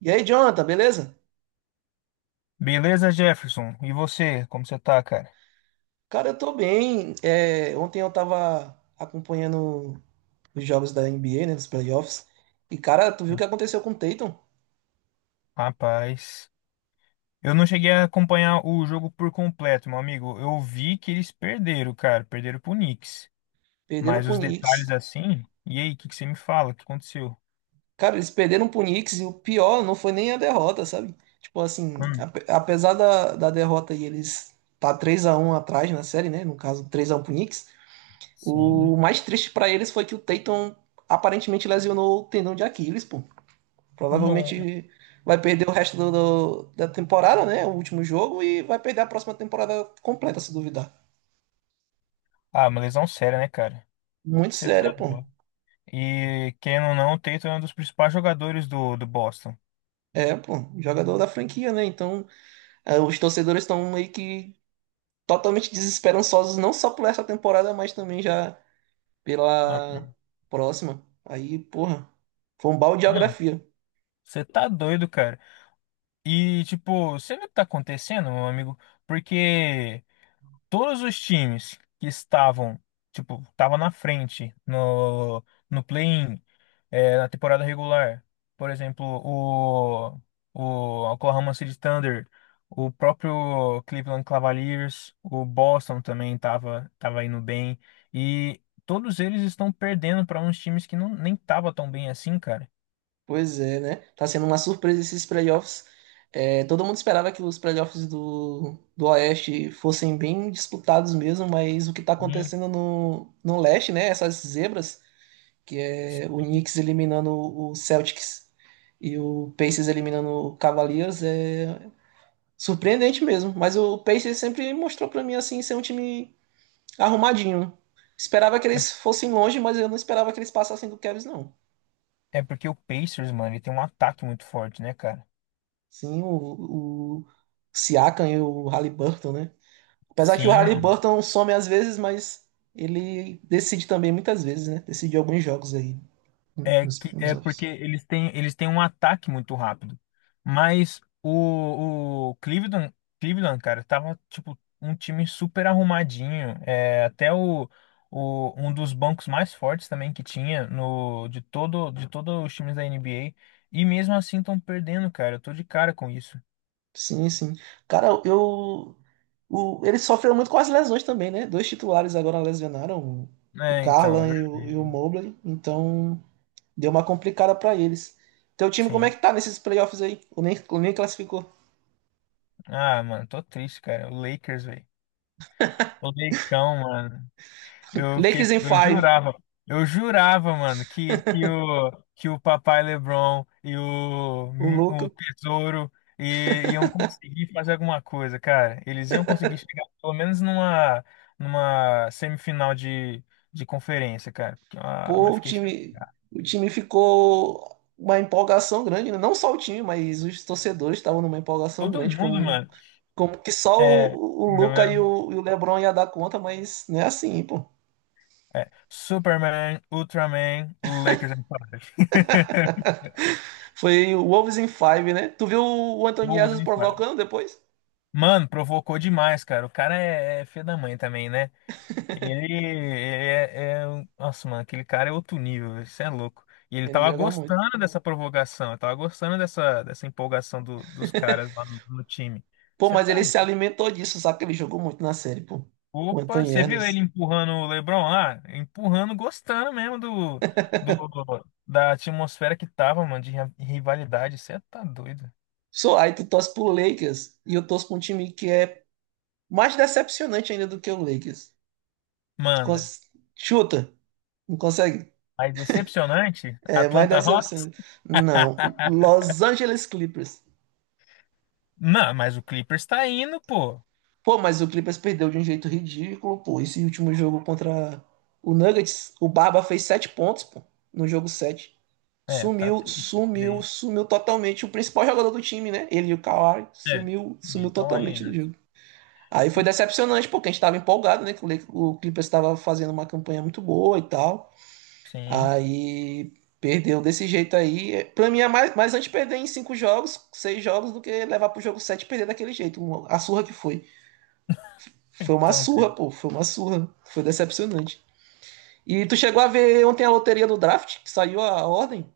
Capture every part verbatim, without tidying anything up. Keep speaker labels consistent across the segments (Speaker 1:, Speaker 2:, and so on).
Speaker 1: E aí, Jonathan, beleza?
Speaker 2: Beleza, Jefferson? E você, como você tá, cara?
Speaker 1: Cara, eu tô bem. É, ontem eu tava acompanhando os jogos da N B A, né, dos playoffs. E, cara, tu viu o que aconteceu com o Tatum?
Speaker 2: Rapaz, eu não cheguei a acompanhar o jogo por completo, meu amigo. Eu vi que eles perderam, cara, perderam pro Knicks.
Speaker 1: Perderam
Speaker 2: Mas
Speaker 1: pro
Speaker 2: os detalhes
Speaker 1: Knicks.
Speaker 2: assim, e aí, o que que você me fala? O que aconteceu?
Speaker 1: Cara, eles perderam pro Knicks e o pior não foi nem a derrota, sabe? Tipo assim,
Speaker 2: Hum,
Speaker 1: ape- apesar da, da derrota e eles tá três a um atrás na série, né? No caso, três a um pro Knicks.
Speaker 2: sim.
Speaker 1: O mais triste pra eles foi que o Tatum aparentemente lesionou o tendão de Aquiles, pô.
Speaker 2: Não.
Speaker 1: Provavelmente vai perder o resto do- do- da temporada, né? O último jogo e vai perder a próxima temporada completa, se duvidar.
Speaker 2: Ah, uma lesão séria, né, cara?
Speaker 1: Muito
Speaker 2: Você tá
Speaker 1: sério, pô.
Speaker 2: doido. E querendo ou não, o Tatum é um dos principais jogadores do, do Boston.
Speaker 1: É, pô, jogador da franquia, né? Então, eh, os torcedores estão meio que totalmente desesperançosos, não só por essa temporada, mas também já
Speaker 2: Ah,
Speaker 1: pela próxima. Aí, porra, foi um balde de
Speaker 2: não,
Speaker 1: geografia.
Speaker 2: você tá doido, cara. E, tipo, você vê o que tá acontecendo, meu amigo? Porque todos os times que estavam, tipo, estavam na frente no, no play-in, é, na temporada regular, por exemplo, o, o Oklahoma City Thunder, o próprio Cleveland Cavaliers, o Boston também estava tava tava indo bem, e todos eles estão perdendo para uns times que não, nem tava tão bem assim, cara.
Speaker 1: Pois é, né? Tá sendo uma surpresa esses playoffs. É, todo mundo esperava que os playoffs do, do Oeste fossem bem disputados mesmo, mas o que tá
Speaker 2: Hum.
Speaker 1: acontecendo no, no Leste, né? Essas zebras, que é o Knicks eliminando o Celtics e o Pacers eliminando o Cavaliers, é surpreendente mesmo. Mas o Pacers sempre mostrou pra mim, assim, ser um time arrumadinho. Esperava que
Speaker 2: É
Speaker 1: eles fossem longe, mas eu não esperava que eles passassem do Cavs, não.
Speaker 2: é porque o Pacers, mano, ele tem um ataque muito forte, né, cara?
Speaker 1: Sim, o, o Siakam e o Haliburton, né? Apesar que o
Speaker 2: Sim,
Speaker 1: Haliburton some às vezes, mas ele decide também muitas vezes, né? Decidiu alguns jogos aí, né,
Speaker 2: é
Speaker 1: nos,
Speaker 2: que
Speaker 1: nos
Speaker 2: é porque
Speaker 1: offs.
Speaker 2: eles têm eles têm um ataque muito rápido. Mas o, o Cleveland, Cleveland, cara, tava tipo um time super arrumadinho. É, até o, o um dos bancos mais fortes também que tinha no de todo de todos os times da N B A. E mesmo assim estão perdendo, cara. Eu tô de cara com isso.
Speaker 1: Sim, sim. Cara, eu. O, ele sofreu muito com as lesões também, né? Dois titulares agora lesionaram, o, o
Speaker 2: É, então, é
Speaker 1: Garland e o,
Speaker 2: verdade.
Speaker 1: e o Mobley, então deu uma complicada pra eles. Teu time, como é
Speaker 2: Sim.
Speaker 1: que tá nesses playoffs aí? O nem, o nem classificou.
Speaker 2: Ah, mano, tô triste, cara. O Lakers, velho. O Leicão, mano. Eu fiquei,
Speaker 1: Lakers em
Speaker 2: eu
Speaker 1: five,
Speaker 2: jurava, eu jurava, mano, que, que o, que o Papai LeBron e o,
Speaker 1: o
Speaker 2: o
Speaker 1: Luca.
Speaker 2: Tesouro i- iam conseguir fazer alguma coisa, cara. Eles iam conseguir chegar pelo menos numa, numa semifinal de, de conferência, cara. Porque, ah,
Speaker 1: Pô,
Speaker 2: mas
Speaker 1: o
Speaker 2: fiquei chateado.
Speaker 1: time, o time ficou uma empolgação grande, né? Não só o time, mas os torcedores estavam numa empolgação
Speaker 2: Todo
Speaker 1: grande,
Speaker 2: mundo,
Speaker 1: como,
Speaker 2: mano.
Speaker 1: como que só
Speaker 2: É,
Speaker 1: o, o
Speaker 2: não
Speaker 1: Luca
Speaker 2: é?
Speaker 1: e o, e o LeBron ia dar conta, mas não é assim, pô.
Speaker 2: É, Superman, Ultraman, Lakers em Fire.
Speaker 1: Foi o Wolves in Five, né? Tu viu o Anthony
Speaker 2: Wolves
Speaker 1: Edwards
Speaker 2: em Fire.
Speaker 1: provocando depois?
Speaker 2: Mano, provocou demais, cara. O cara é, é filho da mãe também, né? Ele é, é- é um- Nossa, mano, aquele cara é outro nível, velho. Isso é louco. E ele
Speaker 1: Ele
Speaker 2: tava
Speaker 1: joga muito.
Speaker 2: gostando dessa provocação, ele tava gostando dessa, dessa empolgação do- dos caras lá no, no time.
Speaker 1: Pô,
Speaker 2: Você
Speaker 1: mas
Speaker 2: tá
Speaker 1: ele
Speaker 2: doido.
Speaker 1: se alimentou disso, sabe? Que ele jogou muito na série, pô. O
Speaker 2: Opa,
Speaker 1: Anthony
Speaker 2: você viu ele
Speaker 1: Edwards.
Speaker 2: empurrando o LeBron lá? Empurrando, gostando mesmo do, do, do- da atmosfera que tava, mano, de ri- rivalidade. Você tá doido.
Speaker 1: Só aí tu torce pro Lakers e eu torço pra um time que é mais decepcionante ainda do que o Lakers.
Speaker 2: Manda.
Speaker 1: Cons- Chuta. Não consegue.
Speaker 2: Aí, decepcionante,
Speaker 1: É mais
Speaker 2: Atlanta Hawks.
Speaker 1: decepcionante. Não. Los Angeles Clippers.
Speaker 2: Não, mas o Clippers tá indo, pô.
Speaker 1: Pô, mas o Clippers perdeu de um jeito ridículo, pô. Esse último jogo contra o Nuggets, o Barba fez sete pontos, pô, no jogo sete.
Speaker 2: É, tá
Speaker 1: Sumiu,
Speaker 2: triste isso
Speaker 1: sumiu,
Speaker 2: daí.
Speaker 1: sumiu totalmente. O principal jogador do time, né? Ele e o Kawhi
Speaker 2: É,
Speaker 1: sumiu, sumiu
Speaker 2: ele tá
Speaker 1: totalmente do
Speaker 2: indo.
Speaker 1: jogo. Aí foi decepcionante, porque a gente tava empolgado, né? Que o Le- o Clippers estava fazendo uma campanha muito boa e tal.
Speaker 2: Sim.
Speaker 1: Aí perdeu desse jeito aí. Pra mim é mais, mais antes perder em cinco jogos, seis jogos, do que levar pro jogo sete e perder daquele jeito. Uma- A surra que foi. Foi uma
Speaker 2: Então, cara,
Speaker 1: surra, pô. Foi uma surra. Foi decepcionante. E tu chegou a ver ontem a loteria do draft, que saiu a ordem?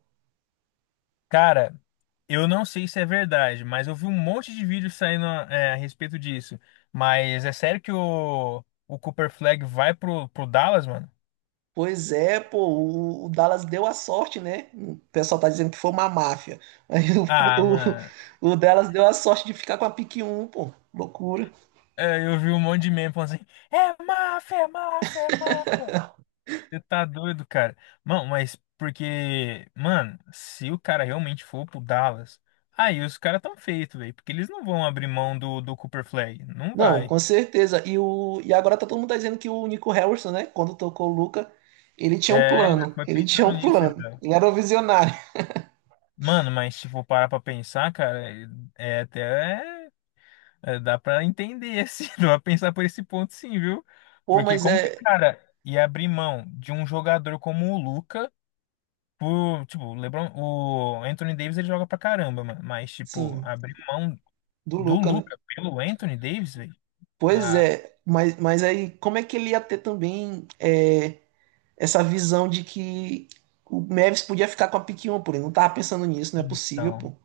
Speaker 2: cara, eu não sei se é verdade, mas eu vi um monte de vídeos saindo é, a respeito disso. Mas é sério que o, o Cooper Flag vai pro, pro Dallas, mano?
Speaker 1: Pois é, pô, o, o Dallas deu a sorte, né? O pessoal tá dizendo que foi uma máfia. Aí o,
Speaker 2: Ah, mano,
Speaker 1: o, o Dallas deu a sorte de ficar com a pique um, pô. Loucura.
Speaker 2: é, eu vi um monte de meme falando assim: é máfia, é máfia, é máfia. Você tá doido, cara. Mano, mas porque, mano, se o cara realmente for pro Dallas, aí os caras tão feitos, velho. Porque eles não vão abrir mão do, do Cooper Flag. Não
Speaker 1: Não,
Speaker 2: vai.
Speaker 1: com certeza. E, o, e agora tá todo mundo tá dizendo que o Nico Harrison, né? Quando tocou o Luca, ele tinha um
Speaker 2: É, já
Speaker 1: plano.
Speaker 2: foi
Speaker 1: Ele tinha
Speaker 2: pensando
Speaker 1: um
Speaker 2: nisso
Speaker 1: plano.
Speaker 2: já.
Speaker 1: Ele era um visionário.
Speaker 2: Mano, mas se for parar pra pensar, cara, é é até. É, dá pra entender, assim. Dá pra pensar por esse ponto, sim, viu?
Speaker 1: Pô,
Speaker 2: Porque
Speaker 1: mas
Speaker 2: como que o
Speaker 1: é.
Speaker 2: cara ia abrir mão de um jogador como o Luca. Por, tipo, o LeBron, o Anthony Davis ele joga pra caramba, mano. Mas, tipo,
Speaker 1: Sim,
Speaker 2: abrir mão
Speaker 1: do
Speaker 2: do
Speaker 1: Luca, né?
Speaker 2: Luca pelo Anthony Davis, velho?
Speaker 1: Pois
Speaker 2: Ah,
Speaker 1: é. Mas, mas aí, como é que ele ia ter também é, essa visão de que o Mavis podia ficar com a pick um, pô? Ele não tava pensando nisso, não é possível,
Speaker 2: então.
Speaker 1: pô.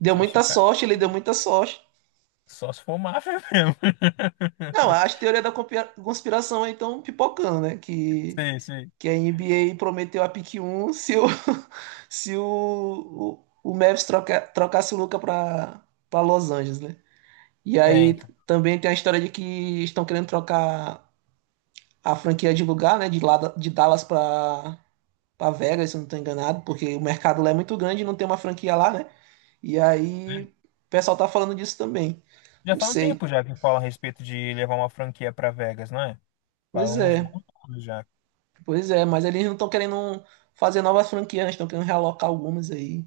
Speaker 1: Deu
Speaker 2: Só se
Speaker 1: muita
Speaker 2: o cara.
Speaker 1: sorte, ele deu muita sorte.
Speaker 2: Só se for máfia mesmo.
Speaker 1: Não, as teorias da compira- conspiração aí estão pipocando, né? Que,
Speaker 2: Sei, sei.
Speaker 1: que a N B A prometeu a pick um se o se o, o, o Mavis troca, trocasse o Luca para para Los Angeles, né? E
Speaker 2: É,
Speaker 1: aí
Speaker 2: então.
Speaker 1: também tem a história de que estão querendo trocar a franquia de lugar, né? De, lá, da- de Dallas para para Vegas, se eu não estou enganado, porque o mercado lá é muito grande e não tem uma franquia lá, né? E aí o pessoal tá falando disso também.
Speaker 2: Já
Speaker 1: Não
Speaker 2: faz um
Speaker 1: sei.
Speaker 2: tempo já que fala a respeito de levar uma franquia pra Vegas, não é? Faz
Speaker 1: Pois
Speaker 2: uns
Speaker 1: é,
Speaker 2: bons anos já.
Speaker 1: pois é, mas eles não estão querendo fazer novas franquias, né? Estão querendo realocar algumas aí.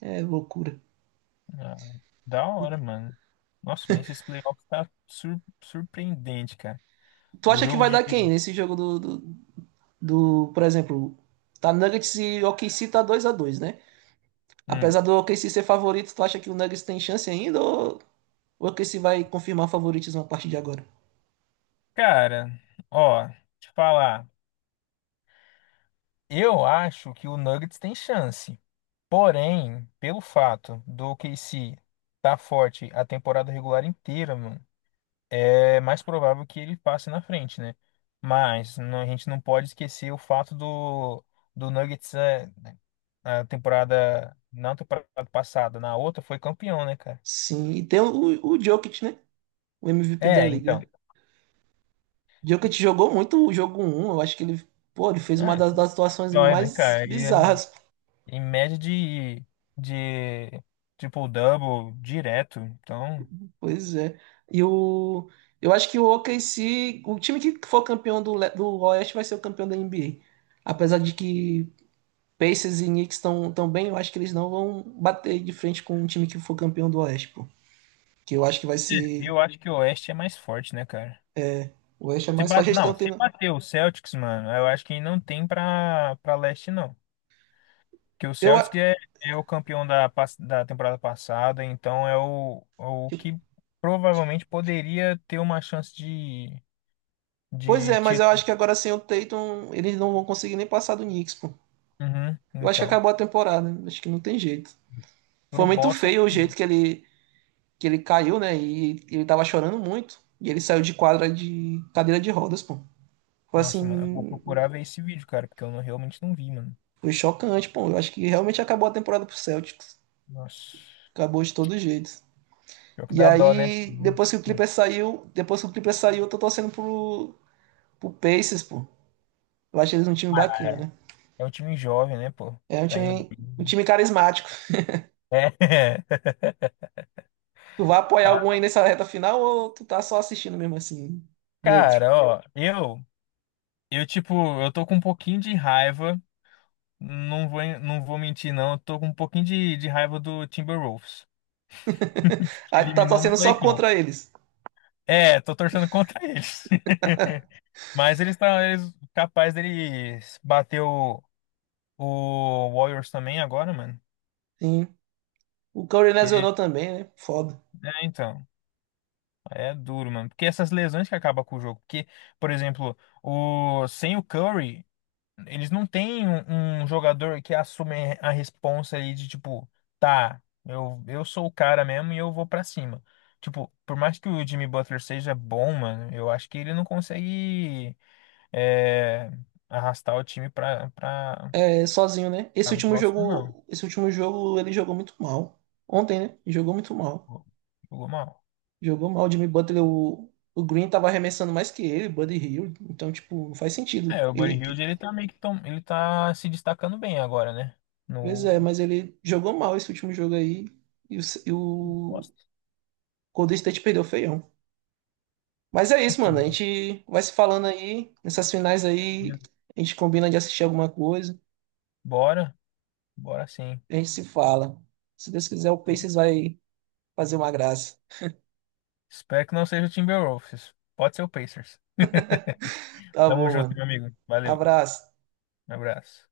Speaker 1: É loucura.
Speaker 2: Ah, da hora, mano. Nossa, mas esse playoff tá sur- surpreendente, cara.
Speaker 1: Tu
Speaker 2: O
Speaker 1: acha que
Speaker 2: jogo
Speaker 1: vai
Speaker 2: de.
Speaker 1: dar quem nesse jogo do, do, do, por exemplo, tá Nuggets e o OKC tá dois a dois, né?
Speaker 2: Hum.
Speaker 1: Apesar do O K C ser favorito, tu acha que o Nuggets tem chance ainda ou o OKC vai confirmar favoritismo a partir de agora?
Speaker 2: Cara, ó, te falar. Eu acho que o Nuggets tem chance. Porém, pelo fato do O K C tá forte a temporada regular inteira, mano, é mais provável que ele passe na frente, né? Mas não, a gente não pode esquecer o fato do, do Nuggets é, na temporada, na temporada passada, na outra foi campeão, né, cara?
Speaker 1: Sim, e tem o, o Jokic, né? O M V P da
Speaker 2: É, então.
Speaker 1: liga. Jokic jogou muito o jogo um. Eu acho que ele, pô, ele fez uma
Speaker 2: É,
Speaker 1: das, das situações
Speaker 2: dói, né,
Speaker 1: mais
Speaker 2: cara? E, é,
Speaker 1: bizarras,
Speaker 2: em média de, de triple-double direto. Então,
Speaker 1: pois é. E o eu acho que o OKC, o time que for campeão do, Le- do Oeste vai ser o campeão da N B A. Apesar de que Pacers e Knicks estão tão bem, eu acho que eles não vão bater de frente com um time que for campeão do Oeste, pô. Que eu acho que vai ser.
Speaker 2: eu acho que o Oeste é mais forte, né, cara?
Speaker 1: O Oeste é
Speaker 2: Se
Speaker 1: mais forte,
Speaker 2: bate,
Speaker 1: eles
Speaker 2: não,
Speaker 1: estão
Speaker 2: se
Speaker 1: tendo.
Speaker 2: bater o Celtics, mano, eu acho que não tem pra, pra leste, não. Porque o
Speaker 1: Eu...
Speaker 2: Celtics é, é o campeão da, pas- da temporada passada, então é o, é o que provavelmente poderia ter uma chance de,
Speaker 1: Pois
Speaker 2: de
Speaker 1: é, mas eu acho
Speaker 2: título.
Speaker 1: que agora sem o Tatum, eles não vão conseguir nem passar do Knicks, pô.
Speaker 2: Uhum,
Speaker 1: Eu acho que
Speaker 2: então,
Speaker 1: acabou a temporada, né? Acho que não tem jeito. Foi
Speaker 2: pro
Speaker 1: muito
Speaker 2: Boston,
Speaker 1: feio o jeito que ele, que ele, caiu, né? E ele tava chorando muito. E ele saiu de quadra de cadeira de rodas, pô. Foi
Speaker 2: nossa, mano, eu vou
Speaker 1: assim.
Speaker 2: procurar ver esse vídeo, cara, porque eu não- realmente não vi, mano.
Speaker 1: Foi chocante, pô. Eu acho que realmente acabou a temporada pro Celtics.
Speaker 2: Nossa,
Speaker 1: Acabou de todo jeito.
Speaker 2: pior que
Speaker 1: E
Speaker 2: dá dó, né?
Speaker 1: aí,
Speaker 2: Uhum.
Speaker 1: depois que o Clippers saiu, depois que o Clippers saiu, eu tô torcendo pro, pro Pacers, pô. Eu acho eles um time
Speaker 2: Ah, é,
Speaker 1: bacana.
Speaker 2: é um time jovem, né, pô?
Speaker 1: É um
Speaker 2: Tá indo
Speaker 1: time, um
Speaker 2: bem.
Speaker 1: time carismático.
Speaker 2: É.
Speaker 1: Tu vai apoiar
Speaker 2: Ah,
Speaker 1: algum aí nessa reta final ou tu tá só assistindo mesmo assim, neutro?
Speaker 2: cara, ó, eu Eu, tipo, eu tô com um pouquinho de raiva, não vou, não vou mentir, não. Eu tô com um pouquinho de, de raiva do Timberwolves, que
Speaker 1: Aí tu tá
Speaker 2: eliminou meu
Speaker 1: torcendo só
Speaker 2: Lakers.
Speaker 1: contra eles.
Speaker 2: É, tô torcendo contra eles. Mas eles estão eles, capaz deles bater o, o Warriors também agora, mano.
Speaker 1: Sim. O Curry
Speaker 2: Porque,
Speaker 1: lesionou também, né? Foda.
Speaker 2: é, então, é duro, mano. Porque essas lesões que acabam com o jogo. Porque, por exemplo, o, sem o Curry, eles não têm um, um jogador que assume a responsa ali de tipo, tá, eu, eu sou o cara mesmo e eu vou pra cima. Tipo, por mais que o Jimmy Butler seja bom, mano, eu acho que ele não consegue é, arrastar o time pra, pra,
Speaker 1: É sozinho, né? Esse
Speaker 2: pra muito
Speaker 1: último
Speaker 2: próximo, não.
Speaker 1: jogo, esse último jogo ele jogou muito mal. Ontem, né? Jogou muito mal.
Speaker 2: Jogou jogou mal.
Speaker 1: Jogou mal o Jimmy Butler, o, o Green tava arremessando mais que ele, Buddy Hill. Então, tipo, não faz sentido.
Speaker 2: É, o
Speaker 1: Ele
Speaker 2: Buddy Hield ele tá meio que tom, ele tá se destacando bem agora, né?
Speaker 1: Pois
Speaker 2: No
Speaker 1: é, mas ele jogou mal esse último jogo aí e o, e o
Speaker 2: Boston.
Speaker 1: Golden State perdeu feião. Mas é isso, mano. A
Speaker 2: Então,
Speaker 1: gente vai se falando aí. Nessas finais aí, a gente combina de assistir alguma coisa.
Speaker 2: bora, bora sim.
Speaker 1: A gente se fala. Se Deus quiser, o Pacers vai fazer uma graça.
Speaker 2: Espero que não seja o Timberwolves. Pode ser o Pacers.
Speaker 1: Tá
Speaker 2: Tamo
Speaker 1: bom,
Speaker 2: junto,
Speaker 1: mano.
Speaker 2: meu amigo. Valeu.
Speaker 1: Abraço.
Speaker 2: Um abraço.